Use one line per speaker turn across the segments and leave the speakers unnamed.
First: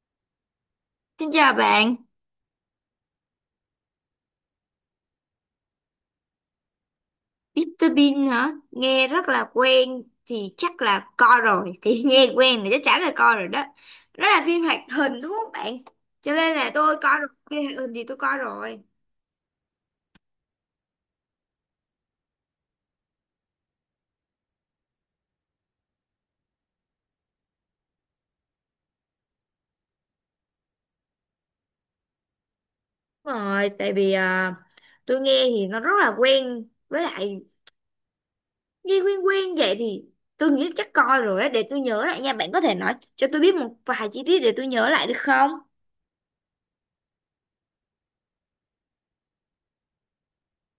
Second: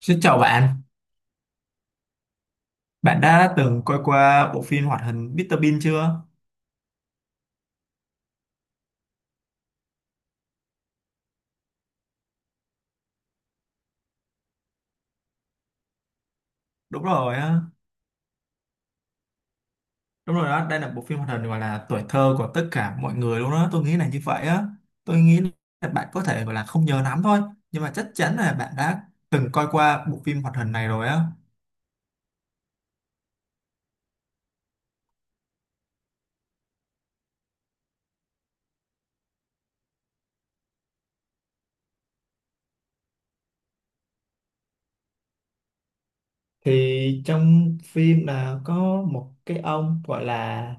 Xin chào bạn,
Xin chào bạn.
bạn đã từng coi qua bộ phim hoạt hình Mr. Bean chưa?
Mr. Bean hả? Nghe rất là quen thì chắc là coi rồi thì nghe quen thì chắc chắn là coi rồi đó. Đó là phim hoạt hình đúng không bạn? Cho nên là tôi
Đúng
coi rồi,
rồi á,
phim hoạt hình thì tôi coi rồi.
đúng rồi đó, đây là bộ phim hoạt hình gọi là tuổi thơ của tất cả mọi người luôn đó, tôi nghĩ là như vậy á. Tôi nghĩ là bạn có thể gọi là không nhớ lắm thôi, nhưng mà chắc chắn là bạn đã từng coi qua bộ phim hoạt hình này rồi á.
Đúng rồi, tại vì tôi nghe thì nó rất là quen, với lại nghe quen quen vậy thì tôi nghĩ chắc coi rồi á, để tôi nhớ lại nha. Bạn có thể nói cho tôi biết một vài chi tiết để tôi nhớ lại được không?
Thì trong phim là có một cái ông gọi là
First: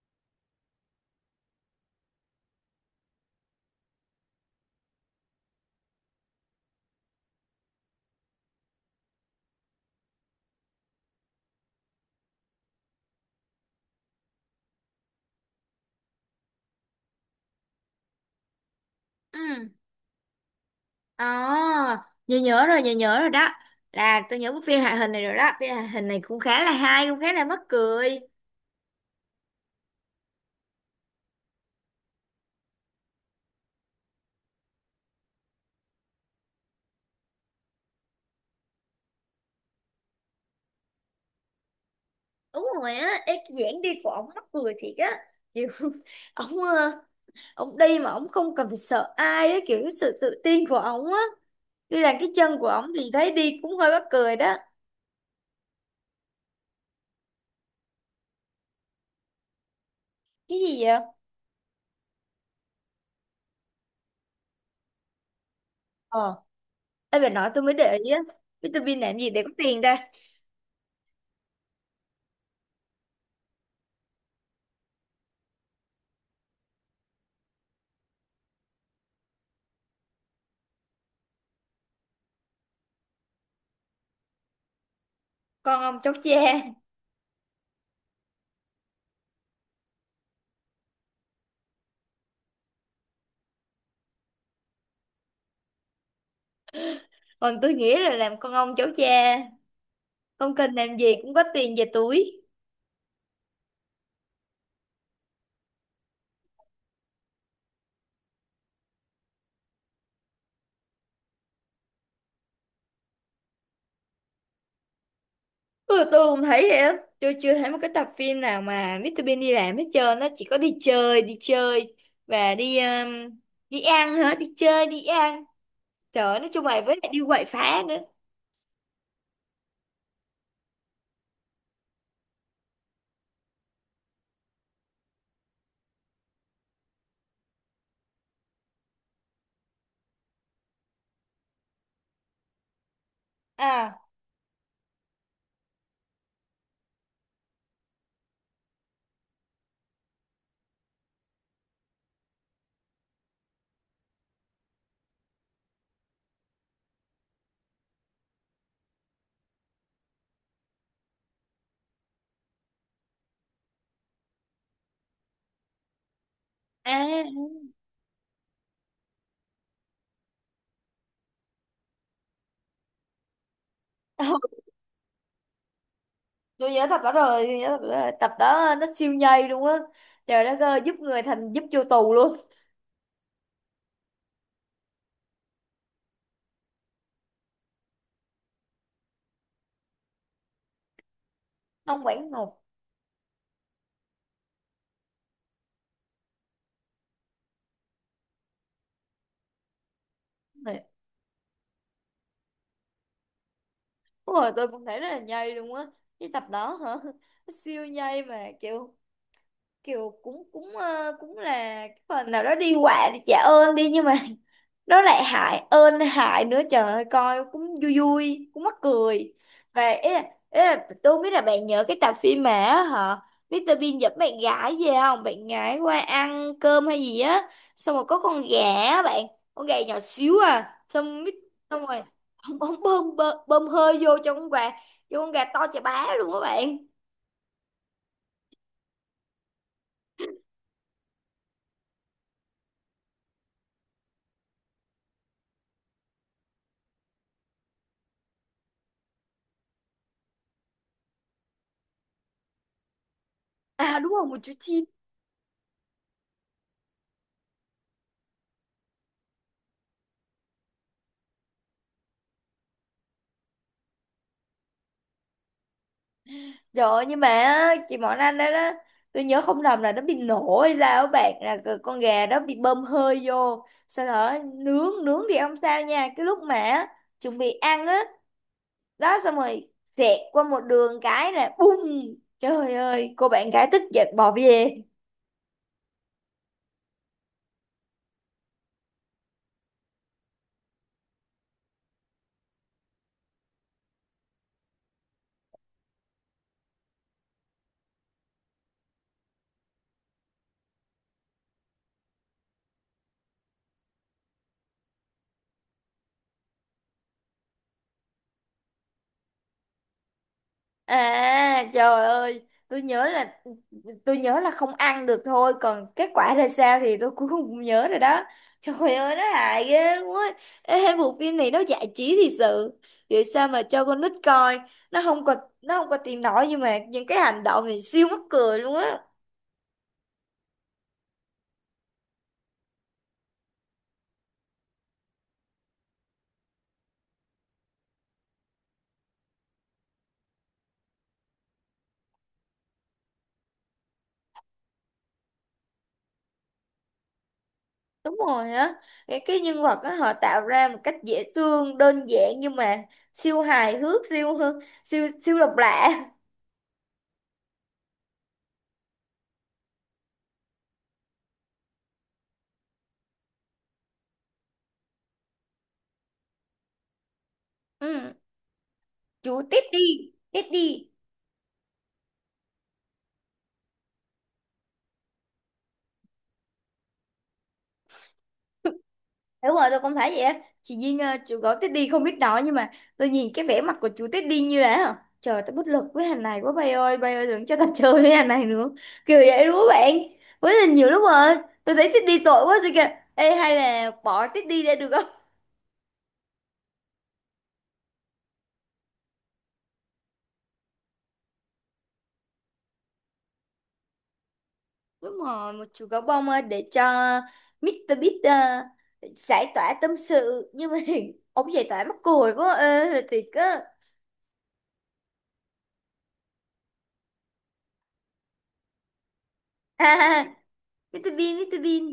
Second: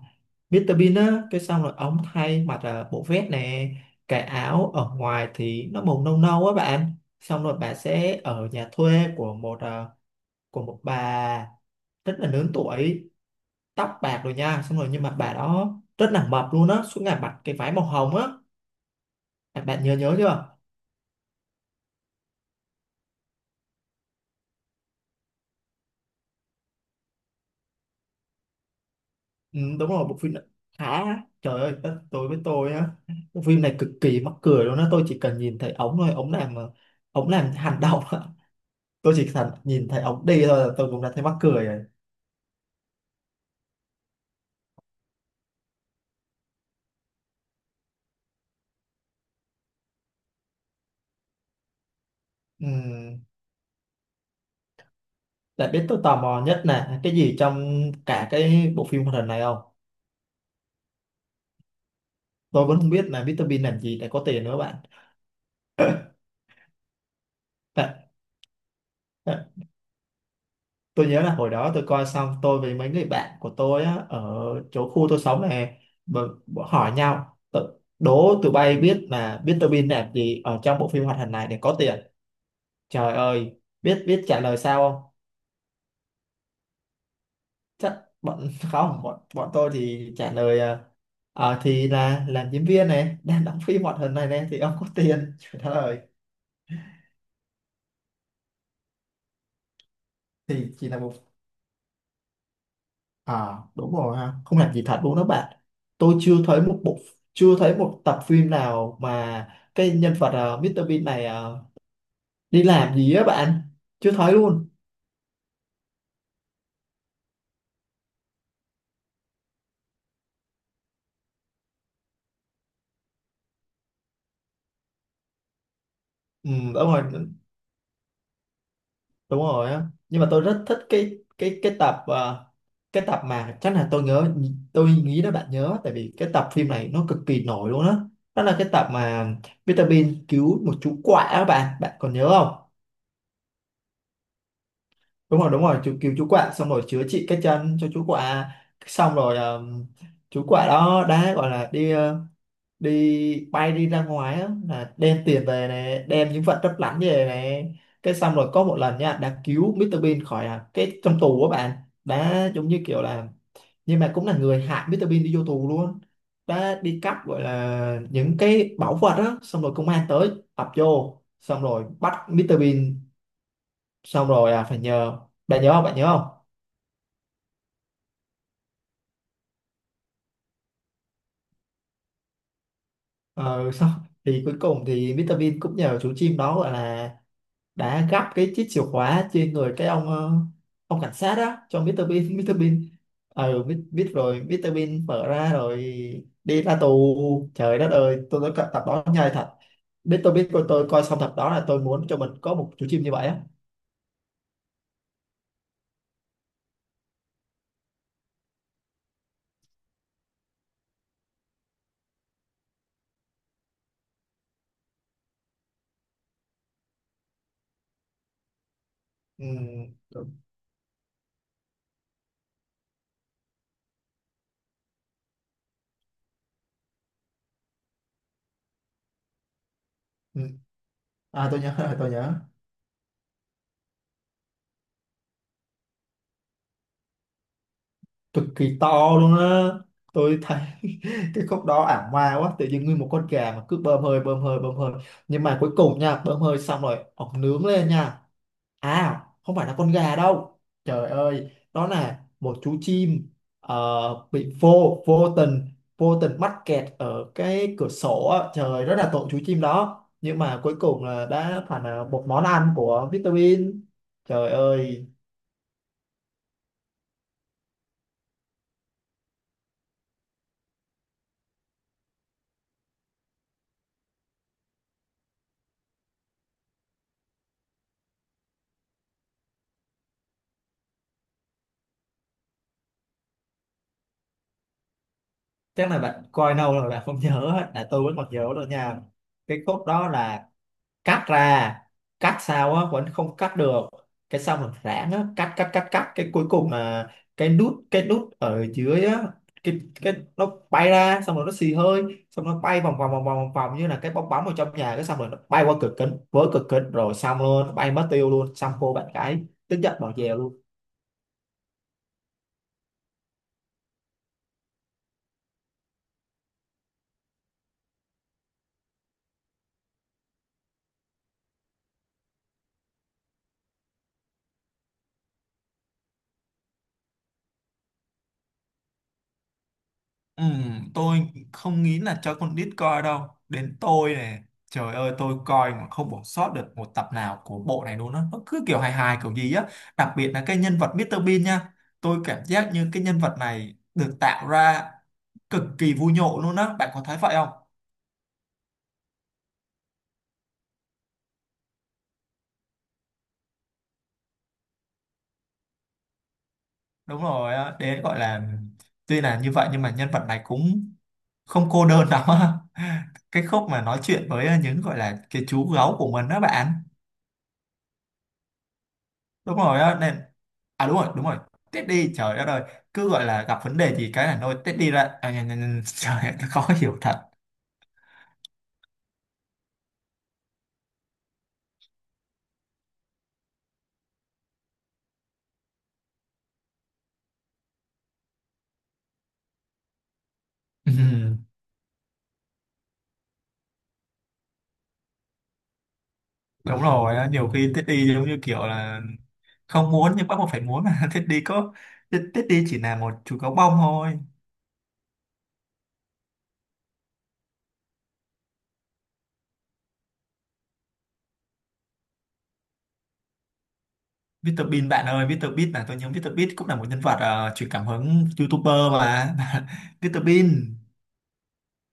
Mr. Bean á, cái xong rồi ông thay mặc là bộ vest nè, cái áo ở ngoài thì nó màu nâu nâu á bạn. Xong rồi bà sẽ ở nhà thuê của một của một bà rất là lớn tuổi, tóc bạc rồi nha. Xong rồi nhưng mà bà đó rất là mập luôn á, suốt ngày mặc cái váy màu hồng á. bạn
Ừ.
bạn nhớ nhớ chưa?
À, nhớ nhớ rồi đó. Là tôi nhớ bức phim hoạt hình này rồi đó. Phim hoạt hình này cũng khá là hay, cũng khá là mắc cười.
Ừ, đúng rồi, bộ phim này khá, trời ơi đất tôi với tôi á, bộ phim này cực kỳ mắc cười luôn á. Tôi chỉ cần nhìn thấy ống thôi, ống làm ống làm hành động á, tôi chỉ cần nhìn thấy ống đi thôi là tôi cũng đã thấy mắc cười rồi.
Đúng rồi á, ê, cái dáng đi của ổng mắc cười thiệt á. Kiểu ổng ổng đi mà ổng không cần phải sợ ai á, kiểu cái sự tự tin của ổng á. Tuy là cái chân của
Ừ.
ổng thì thấy đi cũng hơi mắc cười đó.
Đã biết tôi tò mò nhất là cái gì trong cả cái bộ phim hoạt hình này không?
Cái gì vậy?
Tôi vẫn không biết là Mr Bean làm gì để có tiền nữa bạn.
Ờ, ê bà nói tôi mới
Bạn,
để ý á. Vitamin làm gì để có tiền ta?
tôi nhớ là hồi đó tôi coi xong tôi với mấy người bạn của tôi á, ở chỗ khu tôi sống này, bọn hỏi nhau, đố tụi bay biết là biết Mr. Bean làm gì ở trong bộ phim hoạt hình này để có tiền, trời ơi biết biết trả lời sao không.
Con ông cháu cha.
Chắc bọn không, bọn bọn tôi thì trả lời thì là làm diễn viên này, đang đóng phim hoạt hình này này thì ông có tiền trời đất ơi.
Còn tôi nghĩ là làm con ông cháu cha. Không
Thì
cần
chỉ
làm
là một.
gì cũng có tiền về túi.
À đúng rồi ha, không làm gì thật luôn đó bạn. Tôi chưa thấy một bộ, chưa thấy một tập phim nào mà cái nhân vật Mr. Bean này đi làm gì á bạn. Chưa thấy luôn.
Ừ, tôi cũng thấy vậy á, tôi chưa thấy một cái tập phim nào mà Mr Bean đi làm hết trơn. Nó chỉ có đi chơi, đi chơi và đi đi ăn, hả, đi chơi đi ăn, trời ơi, nói
Ừ
chung là với lại đi quậy phá nữa.
đúng rồi á. Nhưng mà tôi rất thích cái cái tập cái tập mà chắc là tôi nhớ, tôi nghĩ đó bạn nhớ tại vì cái tập phim này nó cực kỳ nổi luôn á. Đó. Đó là cái tập mà Mr. Bean cứu một chú quạ á bạn, bạn còn nhớ không?
À.
Đúng rồi, đúng rồi, chú cứu chú quạ xong rồi chữa trị cái chân cho chú quạ. Xong rồi chú quạ đó đã gọi là đi đi bay đi ra ngoài á, là đem tiền về này, đem những vật lấp lánh về này, cái xong rồi có một lần nha đã cứu Mr Bean khỏi cái trong tù của bạn. Đã giống như kiểu là, nhưng mà cũng là người hại Mr Bean đi vô tù luôn. Đã đi
À.
cắp gọi là những cái bảo vật á, xong rồi công an tới ập vô xong rồi bắt Mr Bean,
Ừ.
xong rồi phải nhờ. Bạn nhớ không?
Tôi nhớ tập đó rồi, tôi nhớ tập đó rồi, tập đó nó siêu nhây luôn á. Trời đất ơi, giúp người thành giúp vô tù luôn.
Ờ, sau thì cuối cùng thì Mr. Bean cũng nhờ chú chim đó gọi là, đã gắp cái chiếc chìa khóa trên người cái ông ông cảnh sát đó cho
Ông
Mr.
Quảng
Bean Mr.
Ngọc
Bean ờ biết, biết rồi Mr. Bean mở ra rồi đi ra tù, trời đất ơi tôi nói tập đó nhai thật, biết tôi biết coi
này,
tôi coi xong tập đó là tôi muốn cho mình có một chú chim như vậy á.
đúng rồi, tôi cũng thấy rất là nhây luôn á. Cái tập đó hả? Nó siêu nhây mà kiểu, kiểu cũng cũng cũng là cái phần nào đó đi quạ để trả ơn đi, nhưng mà nó lại hại ơn hại nữa, trời ơi, coi cũng vui vui, cũng mắc cười.
Ừ.
Và ý là tôi không biết là bạn nhớ cái tập phim mà á hả, Mr Bean dẫn bạn gái về không, bạn gái qua ăn cơm hay gì á, xong rồi có con gà á bạn, con gà nhỏ xíu,
Ừ.
à xong mít,
À tôi nhớ
xong
rồi,
rồi
tôi nhớ.
ông bơm bơm, bơm hơi vô cho con gà, cho con gà to chà bá luôn các bạn.
Cực kỳ to luôn á, tôi thấy cái khúc đó ảo ma quá, tự nhiên nguyên một con gà mà cứ bơm hơi bơm hơi bơm hơi, nhưng mà cuối cùng nha bơm hơi xong rồi ổng nướng lên nha. À không phải là con gà đâu, trời ơi đó là một chú chim
À đúng rồi, một
bị
chú chim.
vô vô tình, vô tình mắc kẹt ở cái cửa sổ á. Trời rất là tội chú chim đó nhưng mà cuối cùng là đã phải là một món ăn của Vitamin, trời ơi.
Trời ơi, nhưng mà á, chị Mọn Anh đó đó, tôi nhớ không lầm là nó bị nổ hay sao á bạn, là con gà đó bị bơm hơi vô, sau đó nướng nướng thì không sao nha, cái lúc mà chuẩn bị ăn á, đó, xong rồi xẹt qua một đường cái là bum, trời ơi, cô bạn gái tức giận bỏ về.
Chắc là bạn coi lâu rồi bạn không nhớ á, là tôi vẫn còn nhớ được nha. Cái khúc đó là cắt ra, cắt sao á vẫn không cắt được, cái sau mình rãng á cắt cắt, cái cuối cùng là cái nút, cái nút ở dưới á, cái nó bay ra xong rồi nó xì hơi, xong nó bay vòng vòng vòng vòng vòng vòng như là cái bong bóng ở trong nhà, cái xong rồi nó bay qua cửa kính, vỡ cửa kính rồi, xong luôn, bay mất tiêu luôn, xong cô bạn gái tức giận bỏ về luôn.
À trời ơi, tôi nhớ là tôi nhớ là không ăn được thôi, còn kết quả ra sao thì tôi cũng không nhớ rồi đó. Trời ơi nó hại ghê luôn á. Ê, bộ phim này nó giải trí thì sự. Vậy sao mà cho con nít coi, nó không có nó không có tiền nổi, nhưng mà những cái hành động này siêu mắc cười luôn á.
Ừ, tôi không nghĩ là cho con nít coi đâu, đến tôi này trời ơi tôi coi mà không bỏ sót được một tập nào của bộ này luôn á, nó cứ kiểu hài hài kiểu gì á. Đặc biệt là cái nhân vật Mr. Bean nha, tôi cảm giác như cái nhân vật này được tạo ra cực kỳ vui nhộn luôn á, bạn có thấy vậy không?
Đúng rồi á. Cái nhân vật á họ tạo ra một cách dễ thương, đơn giản nhưng mà siêu hài hước, siêu siêu siêu độc lạ.
Đúng rồi á, đấy gọi là tuy là như vậy nhưng mà nhân vật này cũng không cô đơn lắm á cái khúc mà nói chuyện với những gọi là cái chú gấu của mình đó bạn.
Ừ, chú
Đúng rồi á
Teddy,
nên, à
Teddy.
đúng rồi đúng rồi, tết đi trời đất ơi, cứ gọi là gặp vấn đề gì cái là nôi Teddy ra nhờ, trời ơi, nó khó hiểu thật.
Đúng rồi, tôi cũng thấy vậy á. Chị Duyên chú gấu Teddy không biết nói, nhưng mà tôi nhìn cái vẻ mặt của chú Teddy như là hả? Trời tôi bất lực với hàng này quá, bay ơi đừng cho tao chơi với hàng này nữa. Kiểu vậy đúng không bạn? Với là nhiều lúc rồi,
Ừm,
tôi thấy Teddy tội quá rồi kìa. Ê hay là bỏ Teddy ra được không?
đúng rồi á, nhiều khi tết đi giống như kiểu là không muốn nhưng bắt buộc phải muốn mà tết đi có, tết Tết đi chỉ là một chú gấu bông thôi.
Đúng rồi, một chú gấu bông để cho Mr. Beast giải tỏa tâm sự, nhưng mà ông giải tỏa mắc cười quá ơi thiệt á.
Mr Bean bạn ơi, Mr Bean là tôi nhớ Mr Bean cũng là một nhân vật truyền cảm hứng YouTuber mà
Ha
Mr
ha,
Bean.
Mr. Bean, Mr. Bean.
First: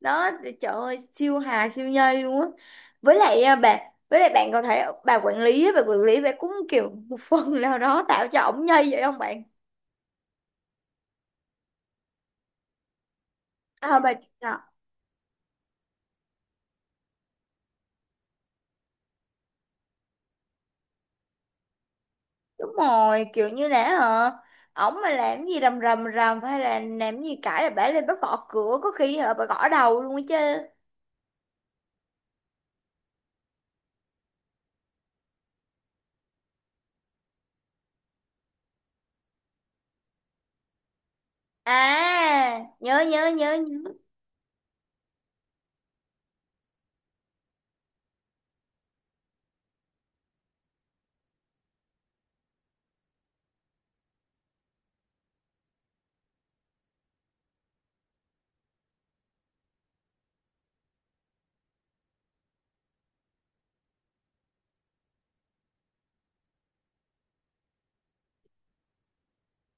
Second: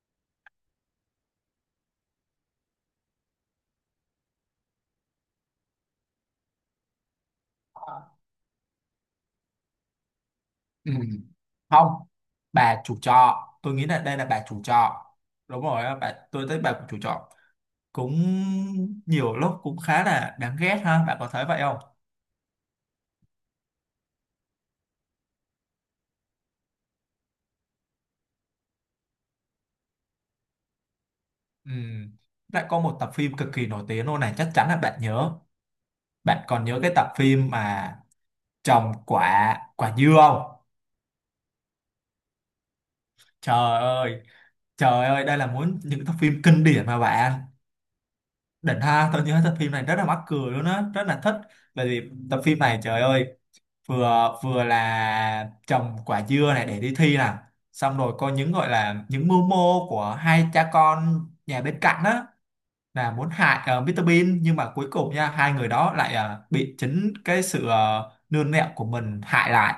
Đó, trời ơi siêu hà siêu nhây luôn á. với lại à, bà với lại bạn còn thấy bà quản lý á, bà quản lý bà cũng kiểu một phần nào đó tạo cho ổng nhây vậy không bạn?
Ừ. Không, bà chủ trọ, tôi nghĩ
à,
là
bà
đây là bà chủ
à,
trọ. Đúng rồi á, bà tôi thấy bà chủ trọ cũng nhiều lúc cũng khá là đáng ghét ha, bạn có thấy vậy không?
đúng rồi, kiểu như là hả, ổng mà làm gì rầm rầm rầm hay là làm gì cãi là bả lên bắt gõ cửa, có khi hả bà gõ đầu luôn á chứ.
Ừ. Lại có một tập phim cực kỳ nổi tiếng luôn này, chắc chắn là bạn nhớ. Bạn còn nhớ cái tập phim mà trồng quả quả dưa không?
À, nhớ
Trời
nhớ.
ơi, trời ơi, đây là muốn những tập phim kinh điển mà bạn. Đỉnh ha, tôi nhớ tập phim này rất là mắc cười luôn á, rất là thích. Bởi vì tập phim này trời ơi, vừa vừa là trồng quả dưa này để đi thi nè, xong rồi có những gọi là những mưu mô của hai cha con nhà bên cạnh á, là muốn hại Mr Bean nhưng mà cuối cùng nha hai người đó lại bị chính cái sự nương nẹo của mình hại lại.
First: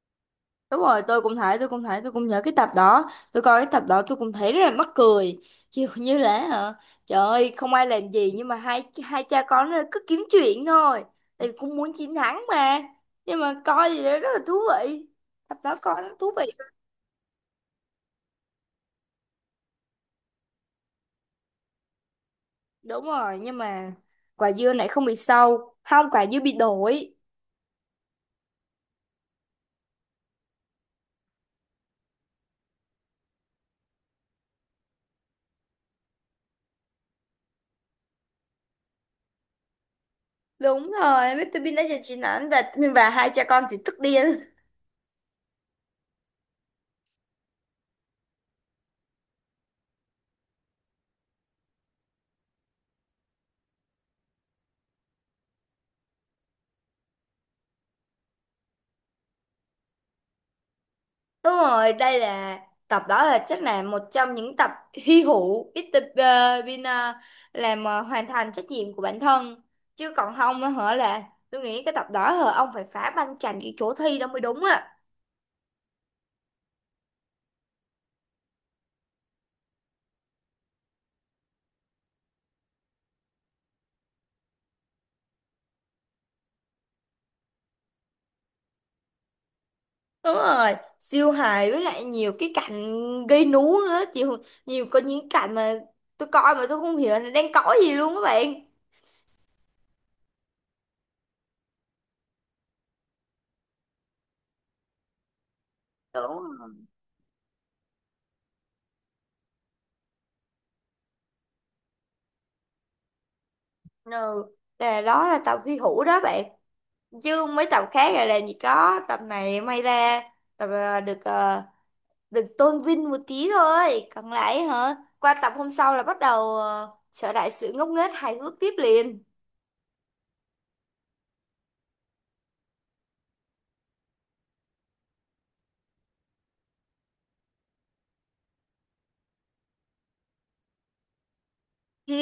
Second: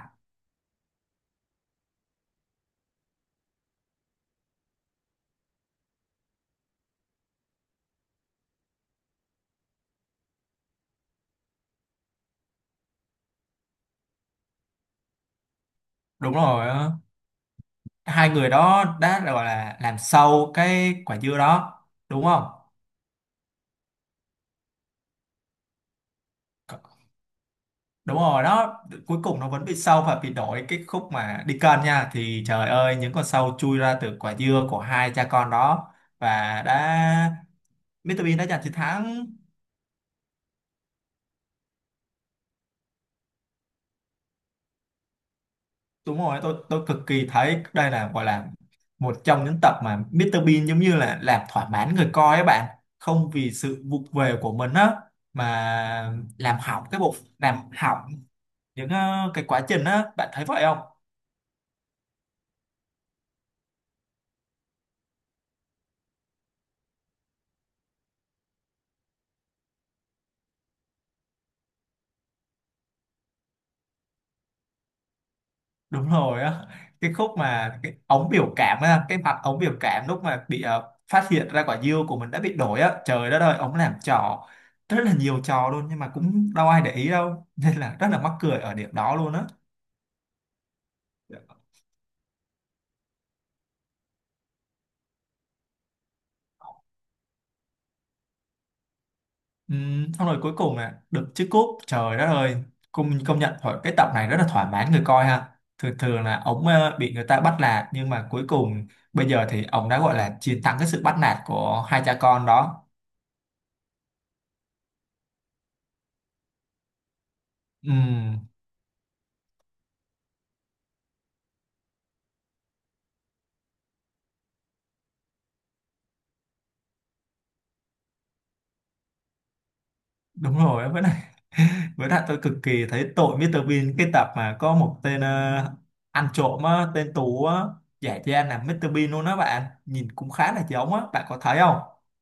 Đúng rồi, tôi cũng nhớ cái tập đó. Tôi coi cái tập đó tôi cũng thấy rất là mắc cười. Kiểu như là hả? Trời ơi, không ai làm gì nhưng mà hai hai cha con nó cứ kiếm chuyện thôi. Tại vì cũng muốn chiến thắng mà. Nhưng mà coi thì nó rất là thú vị. Tập đó coi nó thú
Đúng
vị.
rồi á. Hai người đó đã gọi là làm sâu cái quả dưa đó đúng không?
Đúng rồi, nhưng mà quả dưa này không bị sâu. Không, quả dưa bị đổi.
Đúng rồi đó, cuối cùng nó vẫn bị sâu và bị đổi, cái khúc mà đi cân nha thì trời ơi những con sâu chui ra từ quả dưa của hai cha con đó, và đã, Mr Bean đã giành chiến thắng.
Đúng rồi, Mr. Bean đã giành chiến thắng, và hai cha con thì tức điên.
Đúng rồi, tôi cực kỳ thấy đây là gọi là một trong những tập mà Mr Bean giống như là làm thỏa mãn người coi ấy bạn, không vì sự vụng về của mình á mà làm hỏng cái bộ, làm hỏng những cái quá trình á, bạn thấy vậy không?
Đúng rồi, đây là, tập đó là chắc là một trong những tập hy hữu, ít tập ờ, bên ờ, làm ờ, hoàn thành trách nhiệm của bản thân, chứ còn không á hả, là tôi nghĩ cái tập đó hả ông phải phá banh chành cái chỗ thi đó mới đúng á.
Đúng rồi á, cái khúc mà cái ống biểu cảm á, cái mặt ống biểu cảm lúc mà bị phát hiện ra quả dưa của mình đã bị đổi á, trời đất ơi ống làm trò, rất là nhiều trò luôn nhưng mà cũng đâu ai để ý đâu nên là rất là mắc cười ở điểm đó luôn á.
Đúng rồi siêu hài, với lại nhiều cái cảnh gây nú nữa, nhiều nhiều có những cảnh mà tôi coi mà tôi không hiểu là đang cõi gì luôn các bạn.
Xong rồi cuối cùng là được chiếc cúp, trời đất ơi, công công nhận thôi cái tập này rất là thỏa mãn người coi ha. Thường thường là ống bị người ta bắt nạt nhưng mà cuối cùng bây giờ thì ông đã gọi là chiến thắng cái sự bắt nạt của hai cha con đó.
Ừ, là đó là tập hy hữu đó bạn, chứ mấy tập khác là làm
Ừm,
gì có. Tập này may ra, tập được tôn vinh một tí thôi, còn lại hả qua tập hôm sau là bắt đầu trở lại sự ngốc nghếch hài hước tiếp liền.
đúng rồi, với lại, với lại tôi cực kỳ thấy tội Mr. Bean, cái tập mà có một tên ăn trộm á, tên Tú á, giả trang là Mr. Bean luôn đó bạn. Nhìn cũng khá là giống á, bạn có thấy không?
Ừ.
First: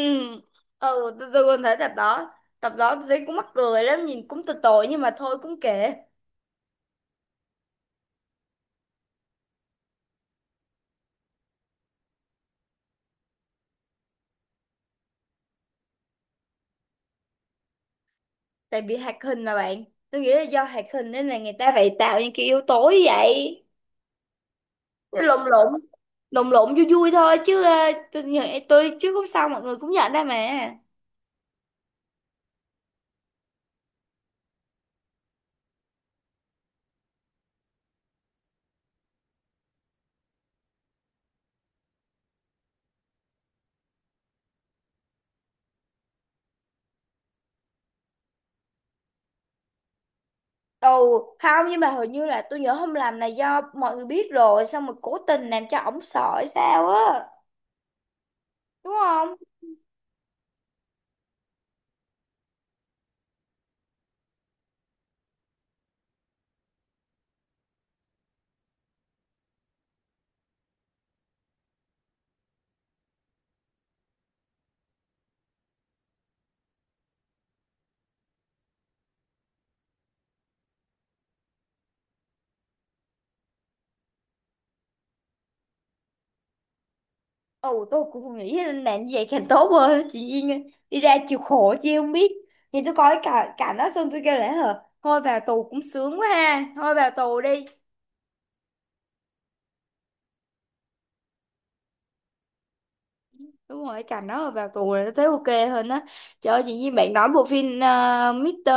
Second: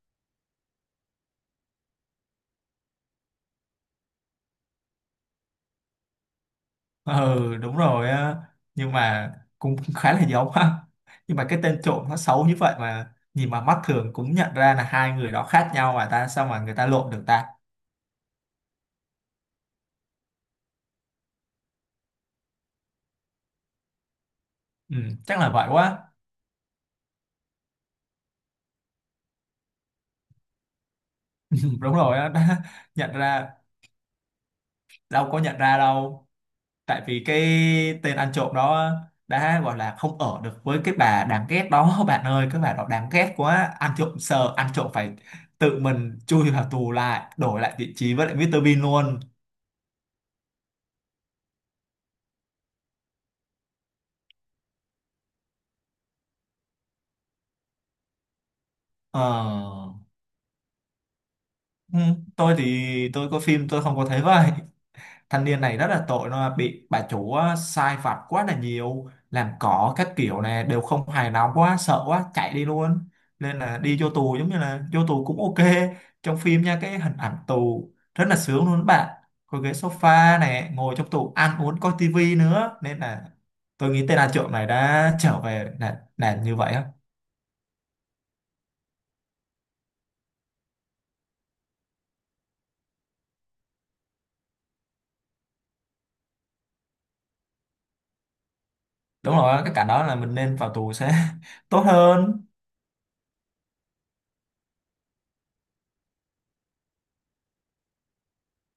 Tôi còn thấy tập đó, tập đó tôi thấy cũng mắc cười lắm, nhìn cũng tội tội, nhưng mà thôi cũng kệ.
Ừ, đúng rồi á. Nhưng mà cũng khá là giống á. Nhưng mà cái tên trộm nó xấu như vậy mà nhìn mà mắt thường cũng nhận ra là hai người đó khác nhau mà ta, sao mà người ta lộn được ta?
Tại vì hoạt hình mà bạn, tôi nghĩ là do hoạt hình nên là người ta phải tạo những cái yếu tố như vậy.
Ừ,
Chứ lộn
chắc là
lộn,
vậy quá.
lộn vui vui thôi, chứ tôi chứ cũng sao mọi người cũng nhận ra mà.
Ừ, đúng rồi á, đã nhận ra, đâu có nhận ra đâu. Tại vì cái tên ăn trộm đó đã gọi là không ở được với cái bà đáng ghét đó bạn ơi, cái bà đó đáng ghét quá, ăn trộm sợ, ăn trộm phải tự mình chui vào tù, lại đổi lại vị trí với lại mít tơ Bean luôn.
Ồ, không, nhưng mà hình như là tôi nhớ hôm làm này, do mọi người biết rồi xong rồi cố tình làm cho ổng sợ hay sao á, đúng không?
Ờ, ừ, tôi thì tôi có phim tôi không có thấy vậy. Thanh niên này rất là tội, nó bị bà chủ á sai vặt quá là nhiều, làm cỏ các kiểu này đều không hài lòng quá, sợ quá, chạy đi luôn nên là đi vô tù, giống như là vô tù cũng ok. Trong phim nha, cái hình ảnh tù rất là sướng luôn các bạn, có ghế sofa này, ngồi trong tù ăn uống coi tivi nữa, nên là tôi nghĩ tên ăn trộm này đã trở về là như vậy á.
Ồ tôi cũng nghĩ là làm như vậy càng tốt hơn. Chị Duyên đi ra chịu khổ chứ không biết, nhìn tôi coi cả cả nó xong tôi kêu, lẽ hờ, thôi vào tù cũng sướng quá ha, thôi vào tù đi.
Đúng rồi, cái cảnh đó là mình nên vào tù sẽ tốt hơn.
Đúng rồi, cả nó vào tù là tôi thấy ok hơn á. Trời ơi chị Duyên, bạn nói bộ phim Mr.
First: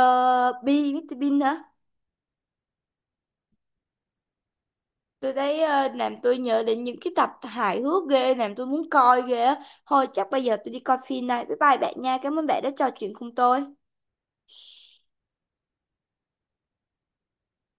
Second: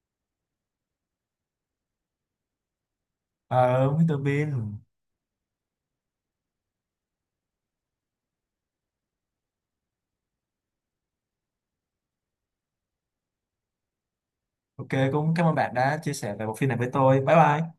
Bean, Mr. Bean hả.
Ờ, Mr. Bean,
Tôi thấy làm tôi nhớ đến những cái tập hài hước ghê, làm tôi muốn coi ghê á. Thôi chắc bây giờ tôi đi coi phim này. Bye bye bạn nha. Cảm ơn bạn đã trò chuyện cùng tôi.
ok cũng cảm ơn bạn đã chia sẻ về bộ phim này với tôi, bye bye.